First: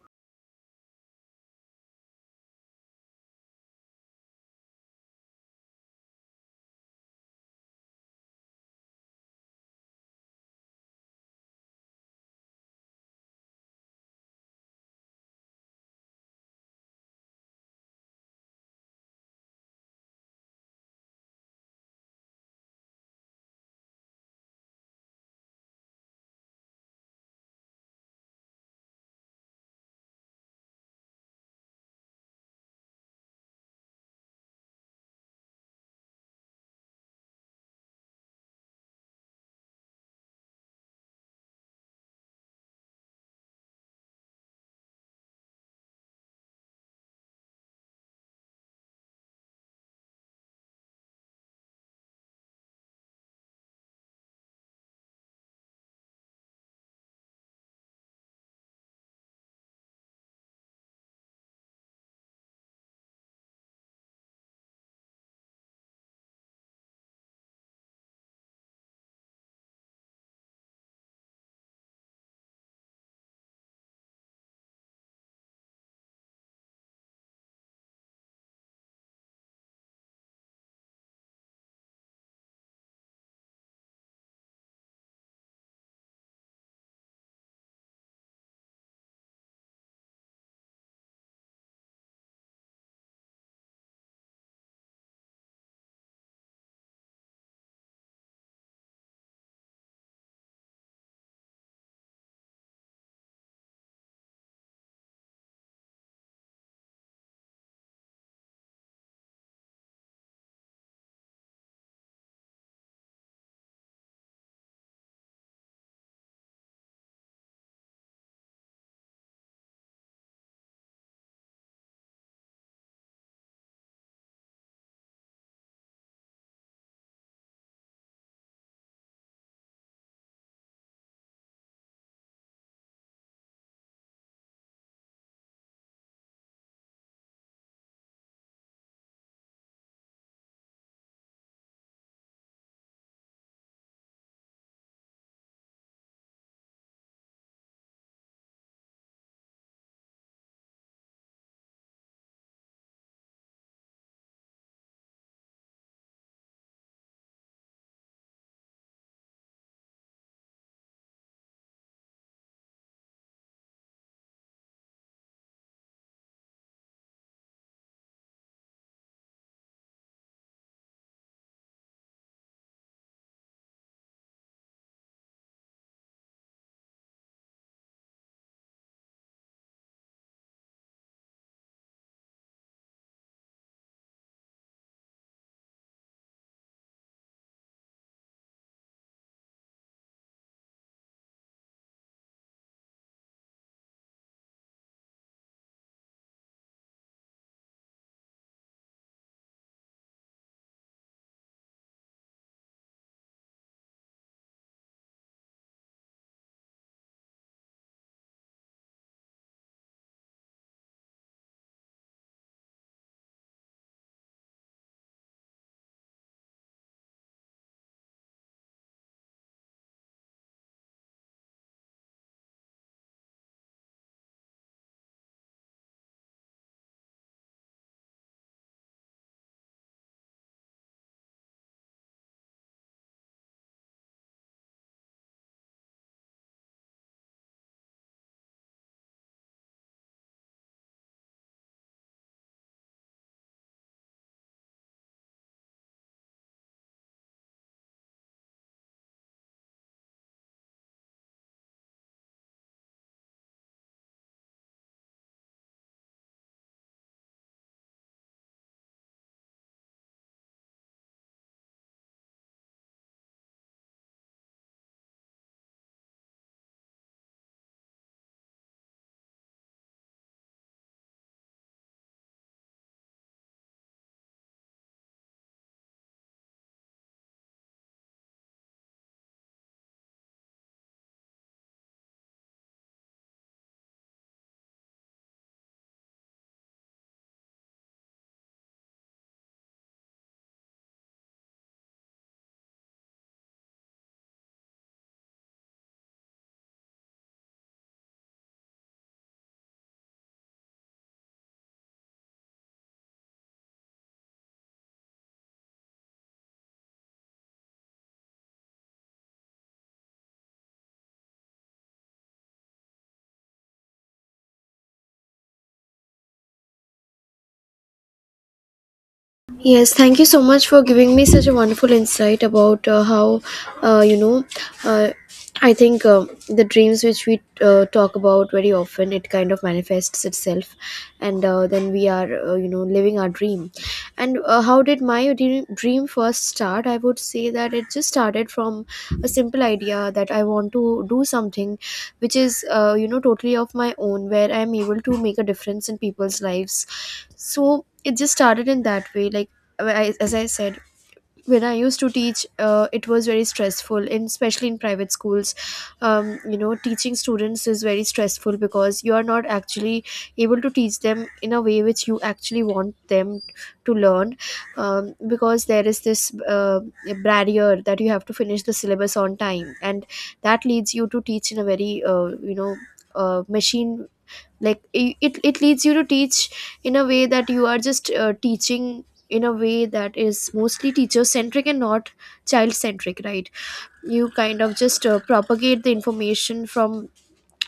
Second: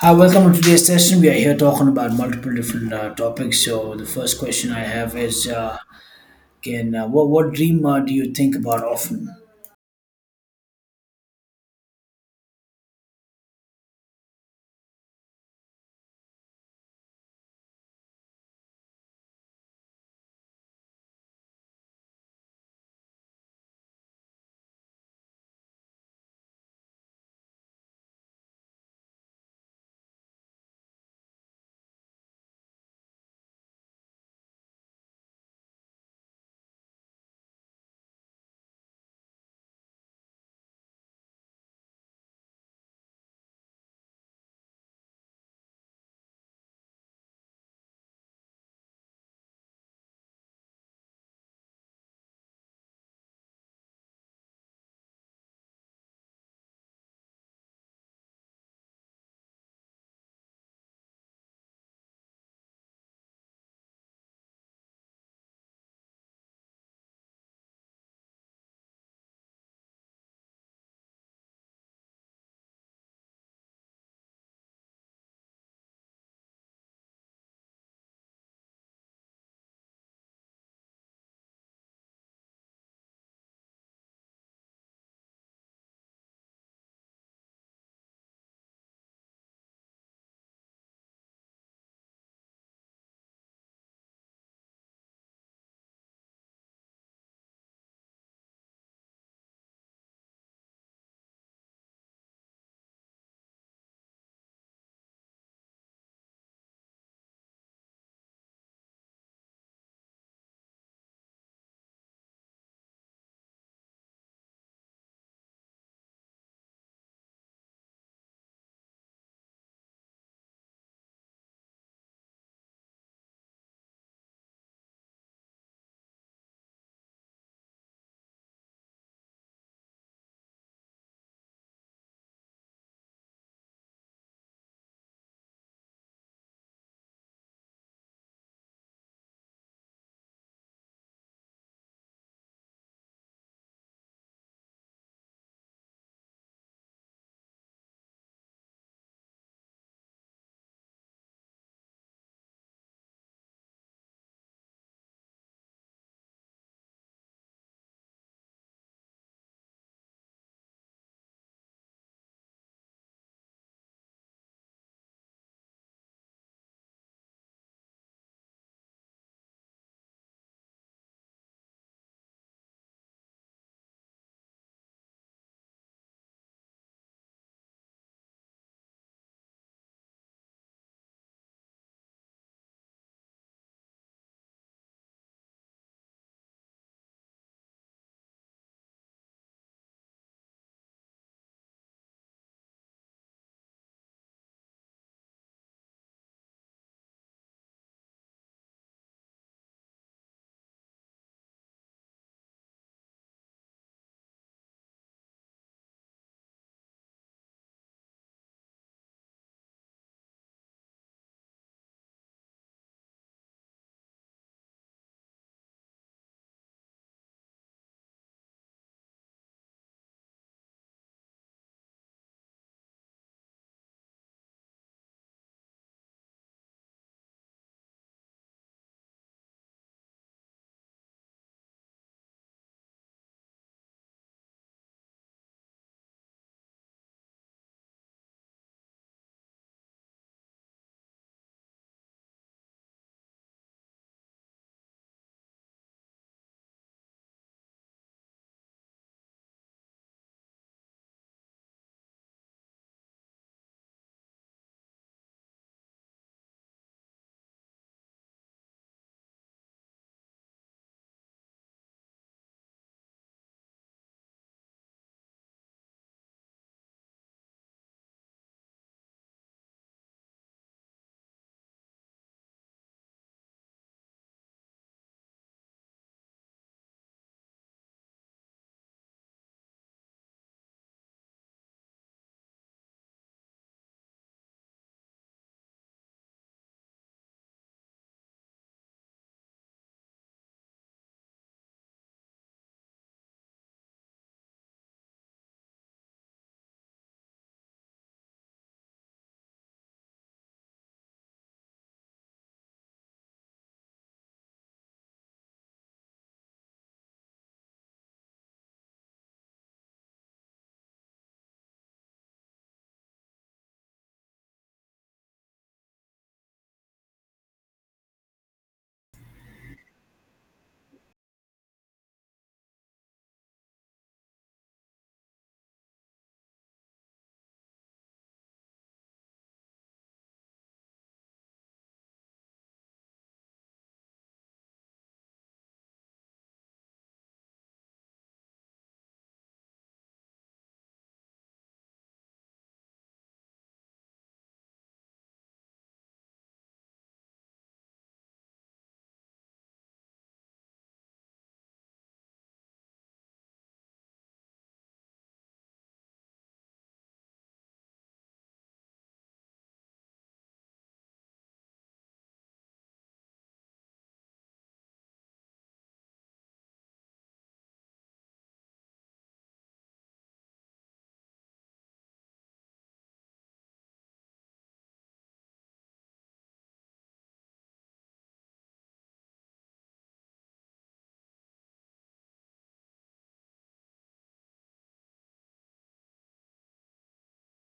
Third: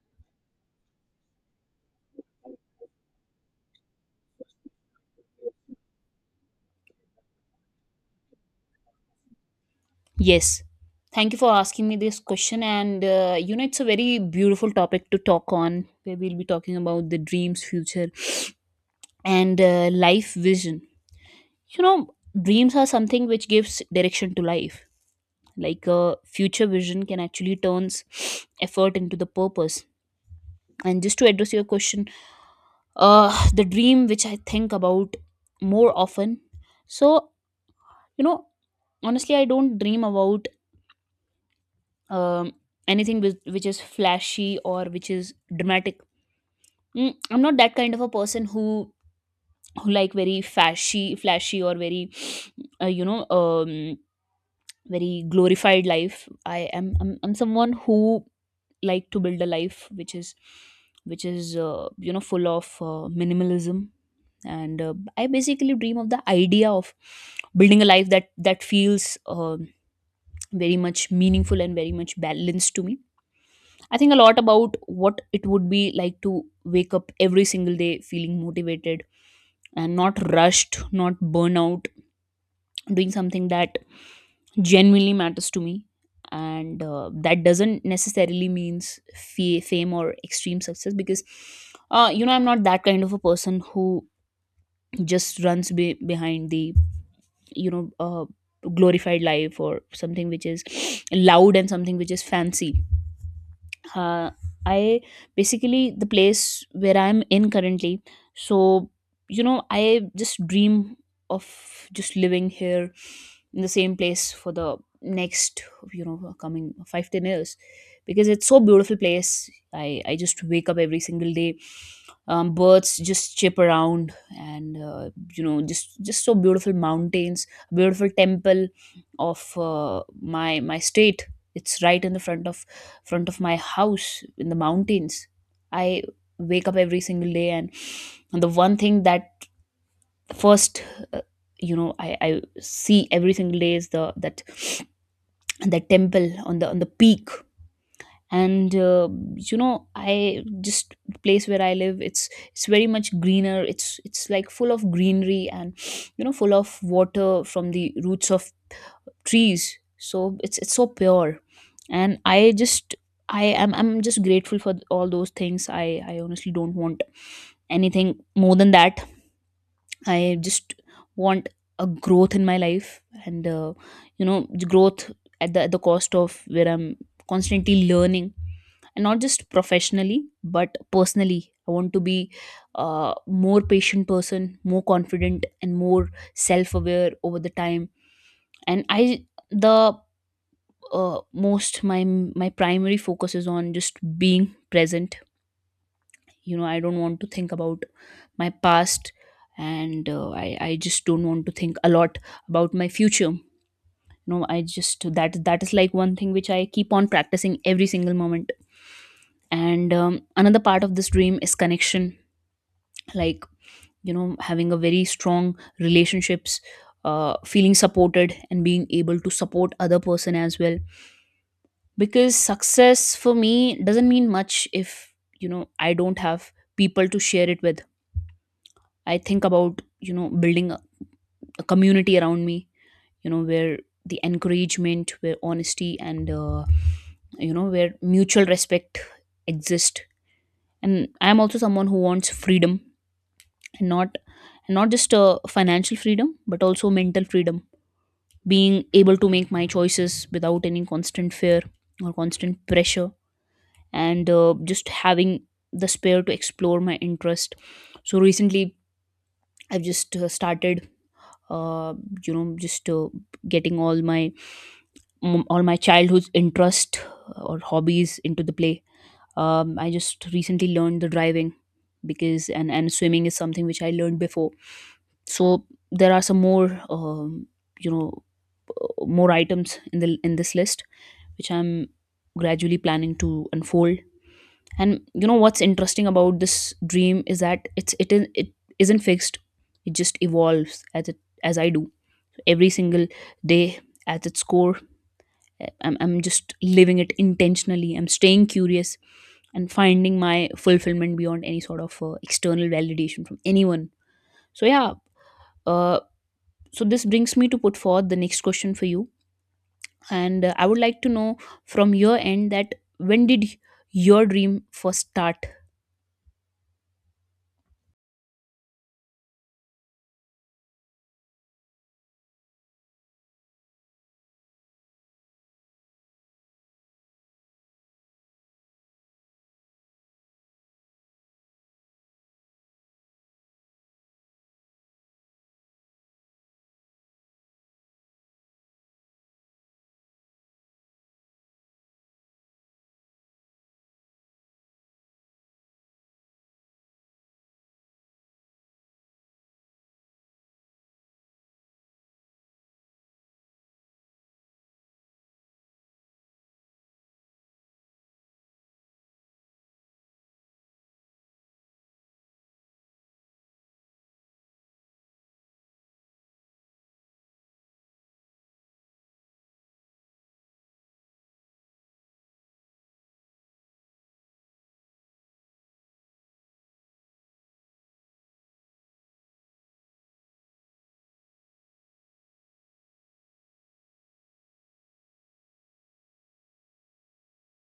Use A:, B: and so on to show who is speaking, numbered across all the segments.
A: Hi, welcome to today's session. We are here talking about multiple different topics. So the first question I have is, can what dream do you think about often?
B: Yes. Thank you for asking me this question. It's a very beautiful topic to talk on, where we'll be talking about the dreams, future, and life vision. You know, dreams are something which gives direction to life. Like a future vision can actually turns effort into the purpose. And just to address your question, the dream which I think about more often. So, you know, honestly I don't dream about um, anything which is flashy or which is dramatic. Mm, I'm not that kind of a person who like very flashy or very uh, you know um, very glorified life. I'm someone who like to build a life which is full of minimalism, and I basically dream of the idea of building a life that feels very much meaningful and very much balanced to me. I think a lot about what it would be like to wake up every single day feeling motivated and not rushed, not burnout, doing something that genuinely matters to me. And that doesn't necessarily means fame or extreme success because, I'm not that kind of a person who just runs behind the, you know, uh, glorified life or something which is loud and something which is fancy. Uh, I Basically the place where I'm in currently, so you know I just dream of just living here in the same place for the next you know coming 5-10 years, because it's so beautiful place. I just wake up every single day, birds just chip around, and you know just so beautiful mountains, beautiful temple of my my state. It's right in the front of my house in the mountains. I wake up every single day, and the one thing that first, uh, I see every single day is the that that temple on the peak. And you know I just the place where I live, it's very much greener, it's like full of greenery, and you know full of water from the roots of trees, so it's so pure. And I just I'm just grateful for all those things. I honestly don't want anything more than that. I just want a growth in my life, and growth at the cost of where I'm constantly learning, and not just professionally but personally. I want to be a more patient person, more confident, and more self-aware over the time. And I the Most my my primary focus is on just being present. You know, I don't want to think about my past, and I just don't want to think a lot about my future. You know, I just that that is like one thing which I keep on practicing every single moment. And another part of this dream is connection. Like, you know, having a very strong relationships, feeling supported and being able to support other person as well, because success for me doesn't mean much if you know I don't have people to share it with. I think about, you know, building a community around me, you know, where the encouragement, where honesty and, where mutual respect exist. And I'm also someone who wants freedom, and not and not just financial freedom, but also mental freedom. Being able to make my choices without any constant fear or constant pressure, and just having the spare to explore my interest. So recently, I've just started uh, you know just getting all my all my childhood's interest or hobbies into the play. I just recently learned the driving, because and swimming is something which I learned before. So there are some more you know more items in the in this list which I'm gradually planning to unfold. And you know what's interesting about this dream is that it's it is it isn't fixed, it just evolves as it as I do every single day at its core. I'm just living it intentionally. I'm staying curious and finding my fulfillment beyond any sort of external validation from anyone. So, yeah, uh, so this brings me to put forth the next question for you. And I would like to know from your end that when did your dream first start?
C: Yes, thank you so much for giving me such a wonderful insight about uh, you know, uh, I think the dreams which we talk about very often, it kind of manifests itself, and then we are, living our dream. And how did my dream first start? I would say that it just started from a simple idea that I want to do something which is, totally of my own, where I'm able to make a difference in people's lives. So, it just started in that way like well, as I said, when I used to teach, it was very stressful, especially in private schools. Teaching students is very stressful because you are not actually able to teach them in a way which you actually want them to learn, because there is this barrier that you have to finish the syllabus on time, and that leads you to teach in a very, machine like it leads you to teach in a way that you are just teaching in a way that is mostly teacher centric and not child centric, right? You kind of just propagate the information from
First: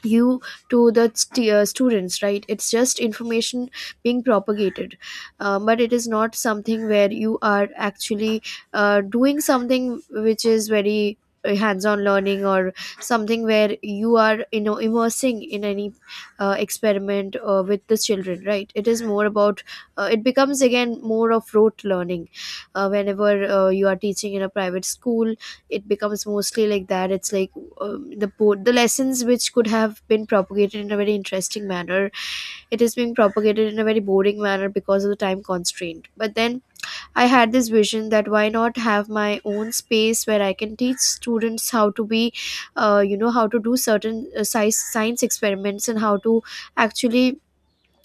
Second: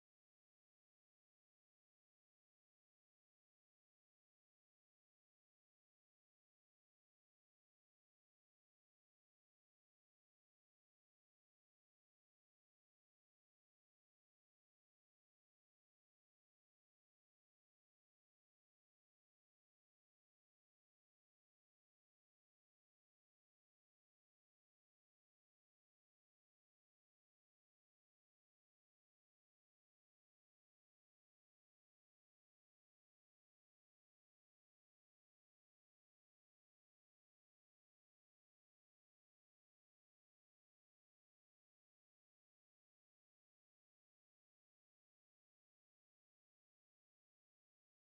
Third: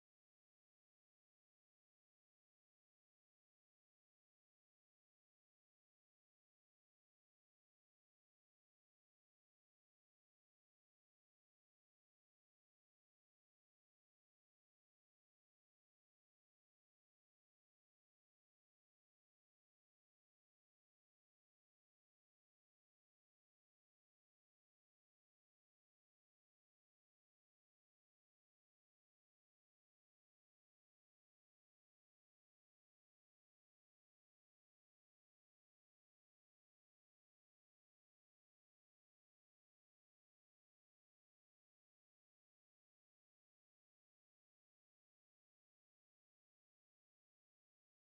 C: you to the students, right? It's just information being propagated. But it is not something where you are actually doing something which is very hands-on learning or something where you are, you know, immersing in any experiment with the children, right? It is more about, it becomes again more of rote learning. Whenever you are teaching in a private school, it becomes mostly like that. It's like, the lessons which could have been propagated in a very interesting manner, it is being propagated in a very boring manner because of the time constraint. But then I had this vision that why not have my own space where I can teach students how to be, you know, how to do certain science experiments and how to actually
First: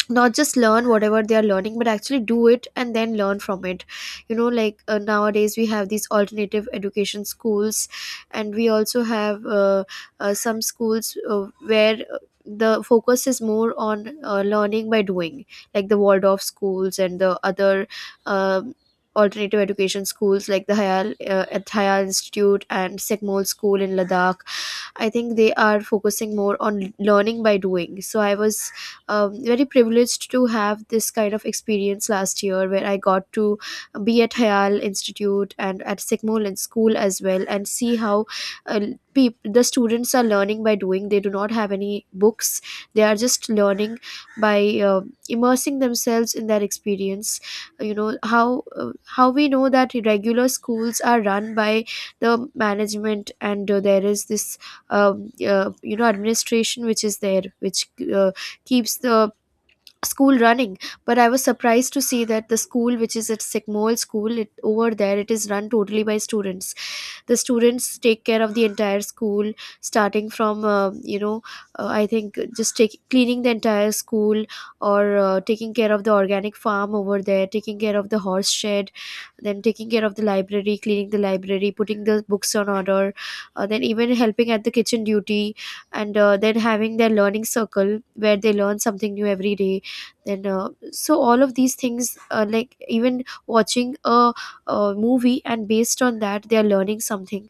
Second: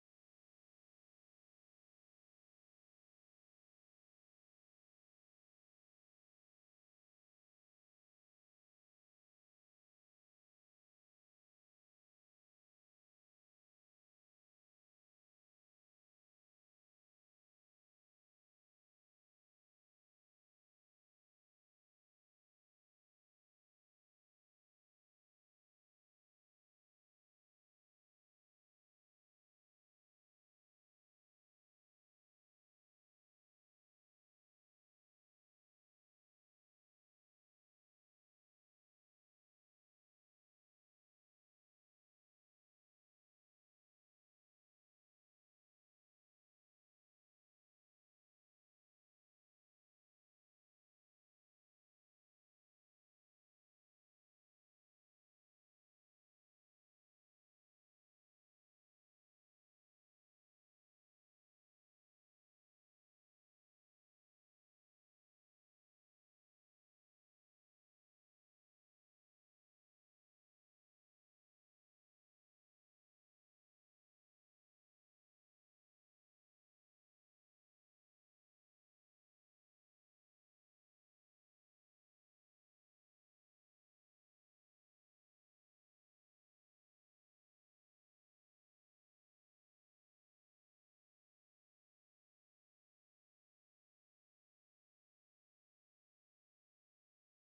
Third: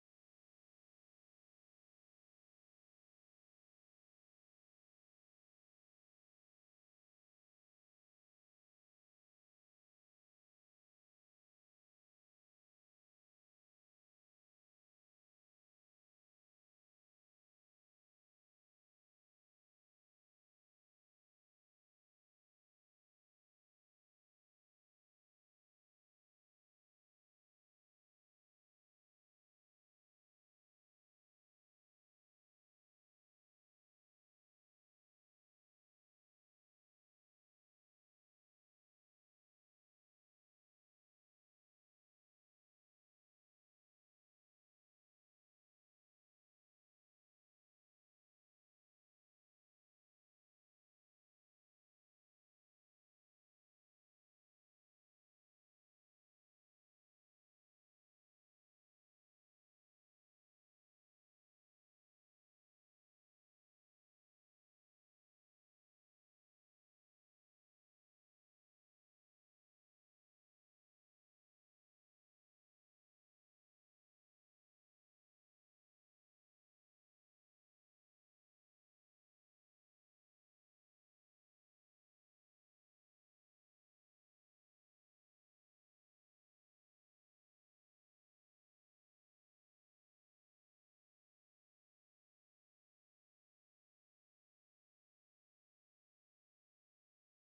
C: not just learn whatever they are learning but actually do it and then learn from it. You know, like nowadays we have these alternative education schools, and we also have some schools where the focus is more on learning by doing, like the waldorf schools and the other um alternative education schools like the Hayal, at Hayal Institute and Sikmol School in Ladakh. I think they are focusing more on learning by doing. So I was, very privileged to have this kind of experience last year, where I got to be at Hayal Institute and at Sigmoland School as well, and see how uh, the students are learning by doing. They do not have any books, they are just learning by immersing themselves in that experience. You know, how we know that regular schools are run by the management, and there is this you know, administration which is there, which uh, keeps the school running. But I was surprised to see that the school which is at Sigmol School, it, over there, it is run totally by students. The students take care of the entire school starting from, I think just take, cleaning the entire school, or taking care of the organic farm over there, taking care of the horse shed, then taking care of the library, cleaning the library, putting the books on order, then even helping at the kitchen duty, and then having their learning circle where they learn something new every day. Then so all of these things, like even watching a movie, and based on that they are learning something,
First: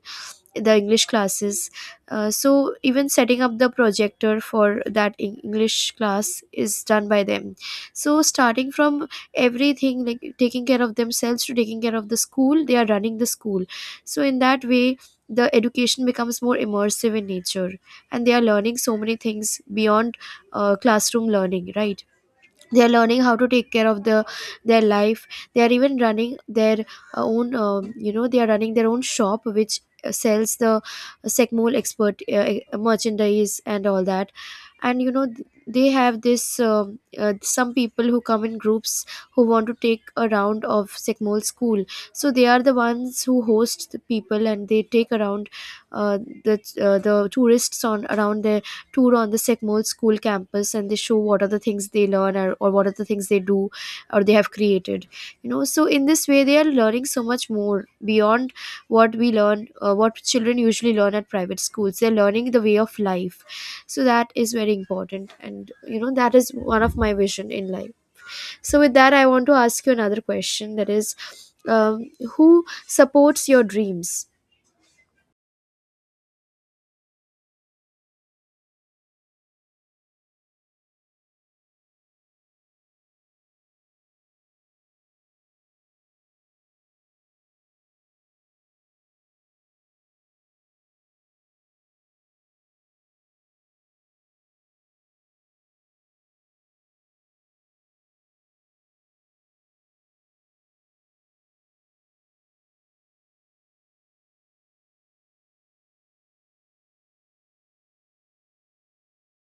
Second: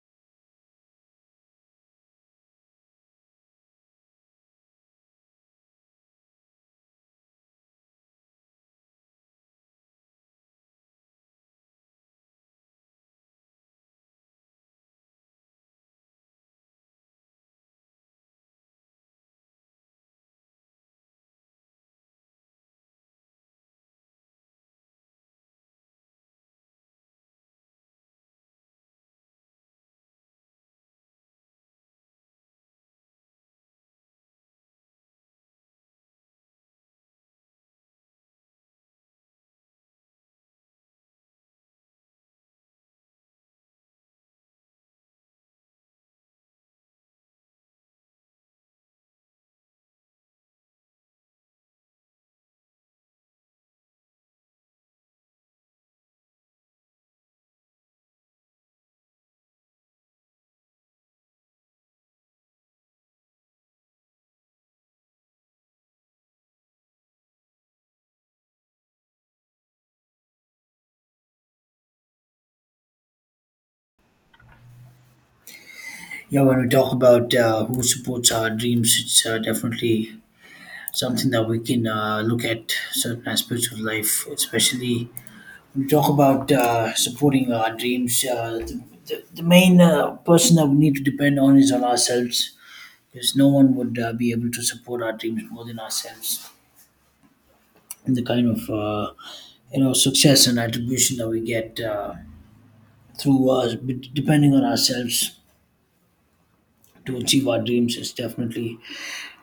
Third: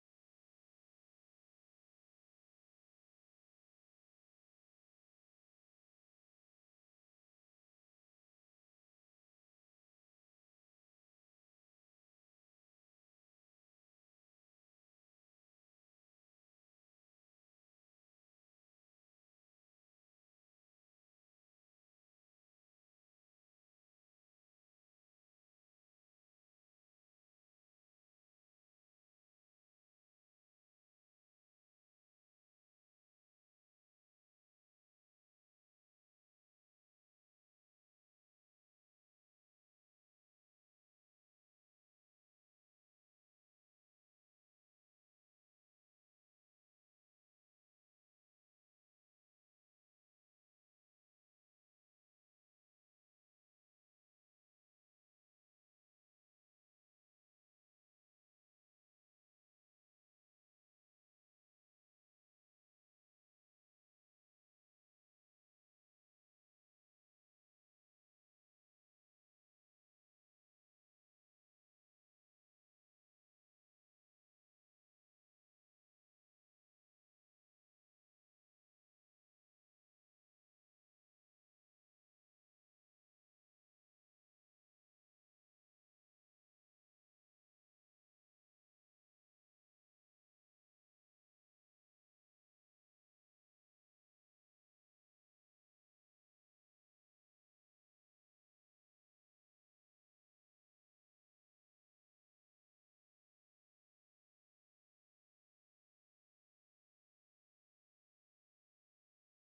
C: the english classes, so even setting up the projector for that english class is done by them. So starting from everything, like taking care of themselves to taking care of the school, they are running the school. So in that way, the education becomes more immersive in nature, and they are learning so many things beyond classroom learning, right? They are learning how to take care of the their life. They are even running their own, you know, they are running their own shop which sells the secmol expert, merchandise and all that. And you know, they have this, some people who come in groups who want to take a round of secmol school, so they are the ones who host the people, and they take around uh, the the tourists on around their tour on the Sycamore School campus, and they show what are the things they learn, or what are the things they do or they have created. You know, so in this way, they are learning so much more beyond what we learn, what children usually learn at private schools. They're learning the way of life. So that is very important. And, you know, that is one of my vision in life. So, with that, I want to ask you another question, that is, um, who supports your dreams?
A: Yeah, when we talk about who supports our dreams, it's definitely something that we can look at certain aspects of life, especially when we talk about supporting our dreams. The main person that we need to depend on is on ourselves, because no one would be able to support our dreams more than ourselves, and the kind of success and attribution that we get through us depending on ourselves to achieve our dreams is definitely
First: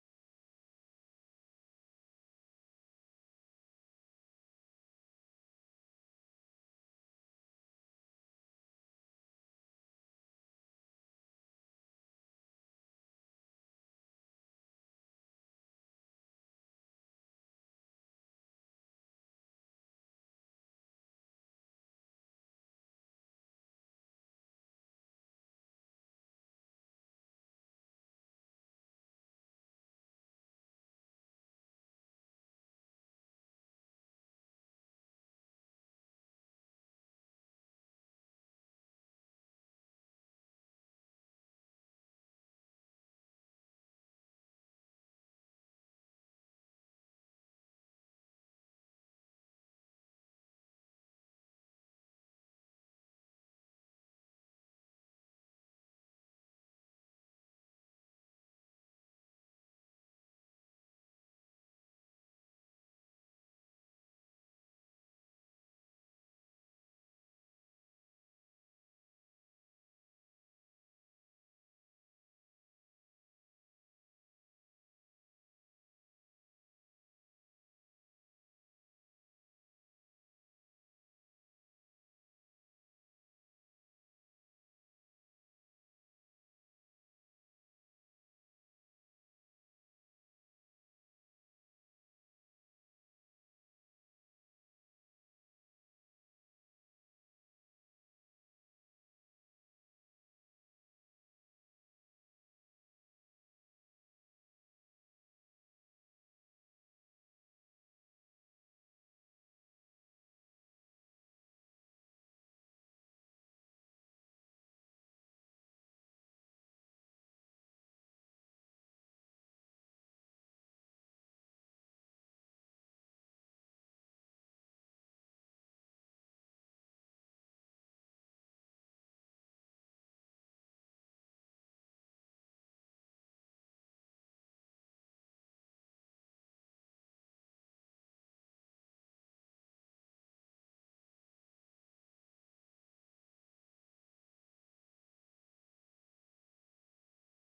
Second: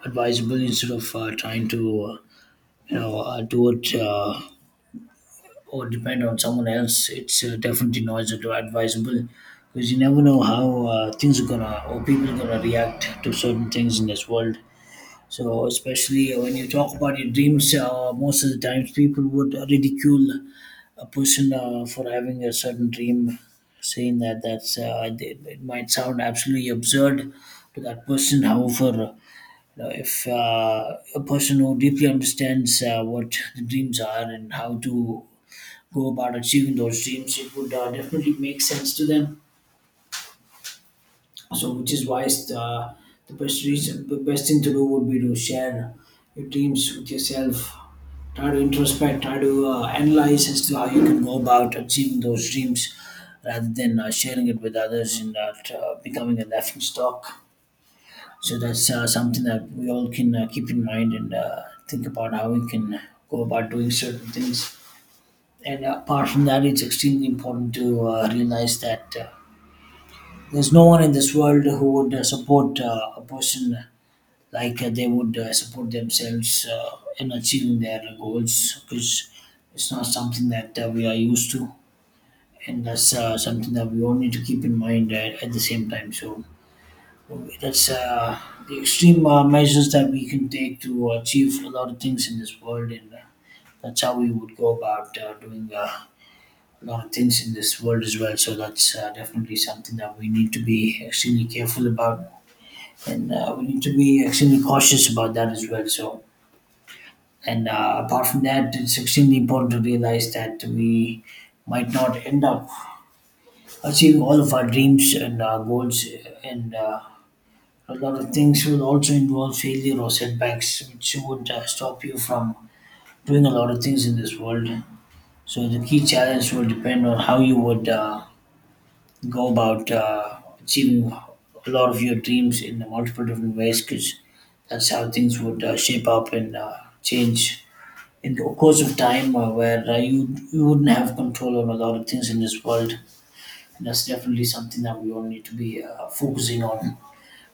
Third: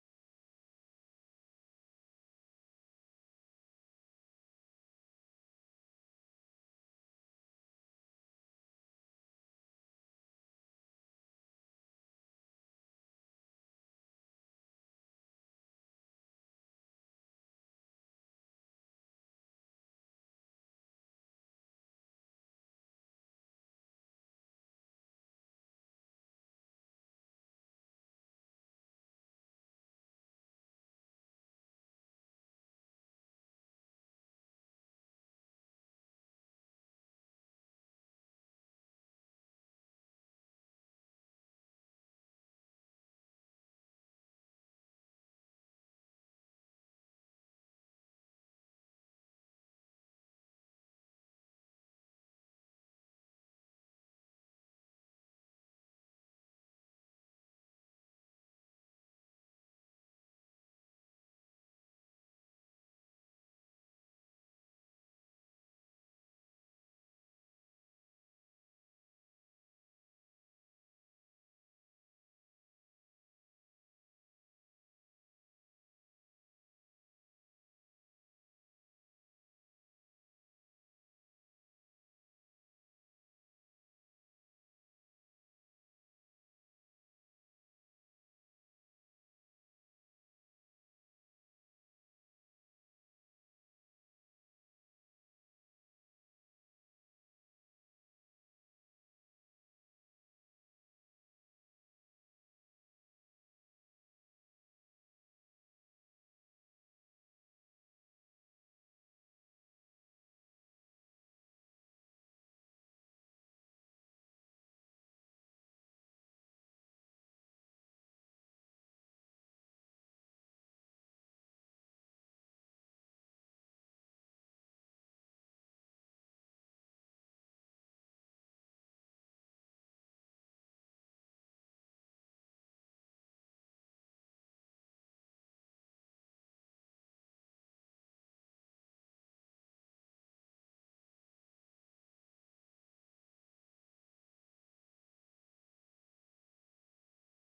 A: advisable, instead of trying to uh, do it, or depend on someone else. It's definitely not advisable, because you never know how things are gonna or people are gonna react to certain things in this world. So especially when you talk about your dreams, most of the times people would ridicule a person for having a certain dream, saying that it might sound absolutely absurd to that person. However, you know, if a person who deeply understands what the dreams are and how to go about achieving those dreams, it would definitely make sense to them. So which is why the best thing to do would be to share your dreams with yourself, try to introspect, try to analyze as to how you can go about achieving those dreams, rather than sharing it with others and becoming a laughing stock. So that's something that we all can keep in mind and think about how we can go about doing certain things. And apart from that, it's extremely important to realize that there's no one in this world who would support a person like they would support themselves in achieving their goals, because it's not something that we are used to, and that's something that we all need to keep in mind at the same time. So that's the extreme measures that we can take to achieve a lot of things in this world, and that's how we would go about doing a lot of things in this world as well. So that's definitely something that we need to be extremely careful about, and we need to be extremely cautious about that as well. So, and apart from that, it's extremely important to realize that we might not end up achieving all of our dreams and goals, and a lot of things will also involve failure or setbacks, which would stop you from doing a lot of things in this world. So, the key challenge will depend on how you would go about achieving a lot of your dreams in multiple different ways, because that's how things would shape up and change in the course of time, where you wouldn't have control on a lot of things in this world, and that's definitely something that we all need to be focusing on,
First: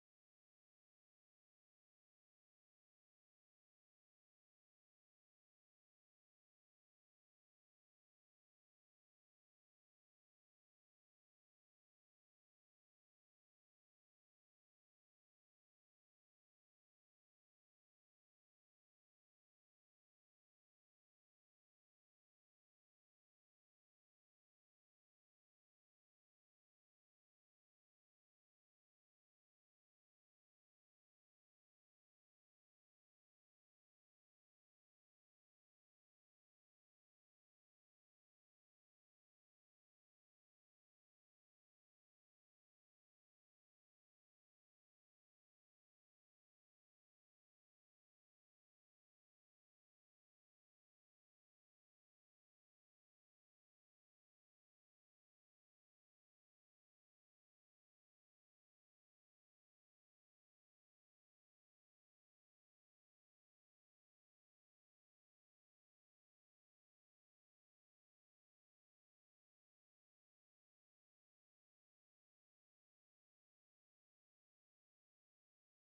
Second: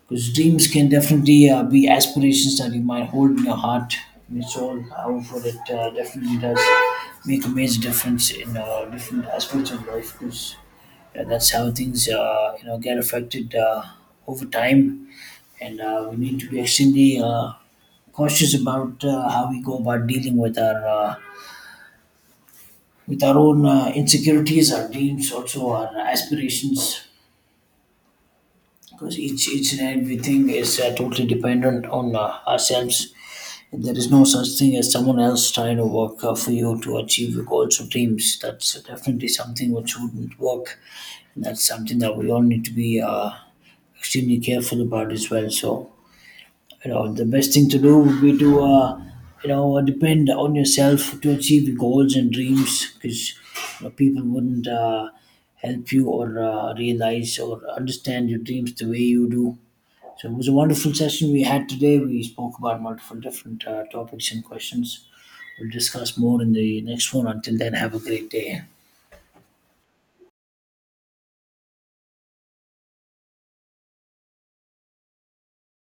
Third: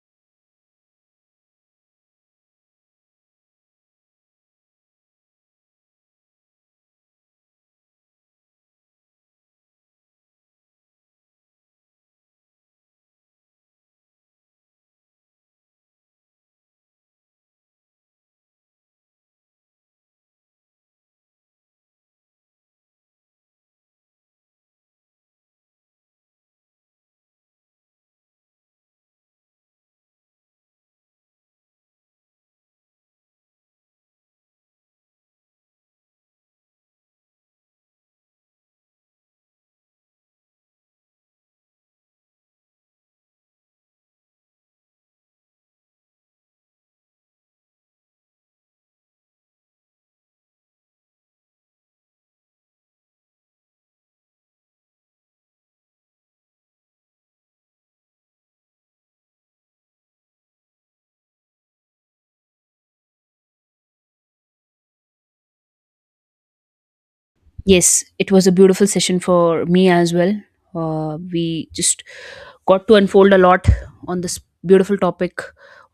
A: because dreams can definitely be aspirations that you might hold in your heart. And it's all, however, it definitely does make a major difference in different aspects of life, because yeah, that's how things get affected over time, and we need to be extremely cautious about how we go about dealing with our own insecurities, our dreams, also our aspirations, because each and everything is totally dependent on ourselves. There is no such thing as someone else trying to work for you to achieve your goals or dreams. That's definitely something which wouldn't work. And that's something that we all need to be extremely careful about as well. So, you know, the best thing to do would be to, you know, depend on yourself to achieve your goals and dreams, because you know, people wouldn't help you or realize or understand your dreams the way you do. So it was a wonderful session we had today. We spoke about multiple different topics and questions. We'll discuss more in the next one. Until then, have a
B: Yes,
A: great
B: it was a
A: day.
B: beautiful session for me as well. We just got to unfold a lot on this beautiful topic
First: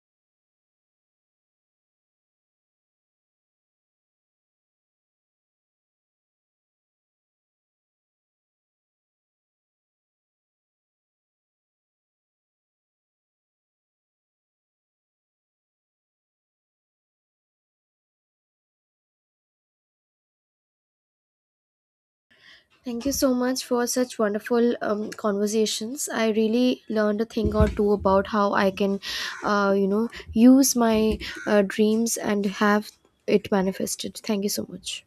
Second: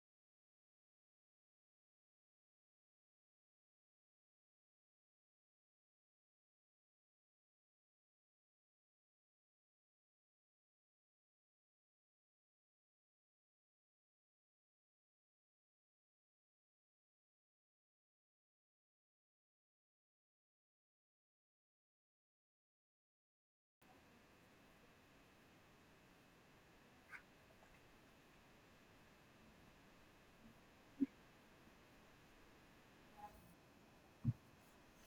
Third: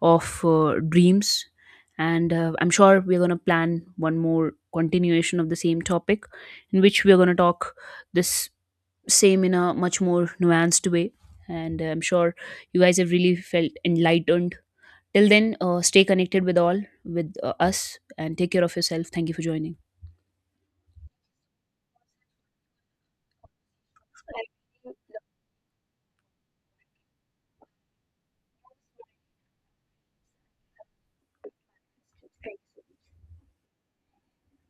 B: of dreams, and I'm sure we're going to plan one more continuation of the same topic in which we're going to talk this same in a much more nuanced way. And I'm sure you guys have really felt enlightened. Till then, stay connected with all, with us, and take care of yourself. Thank you for joining.
C: Thank you so much for such wonderful conversations. I really learned a thing or two about how I can, use my dreams and have it manifested. Thank you so much.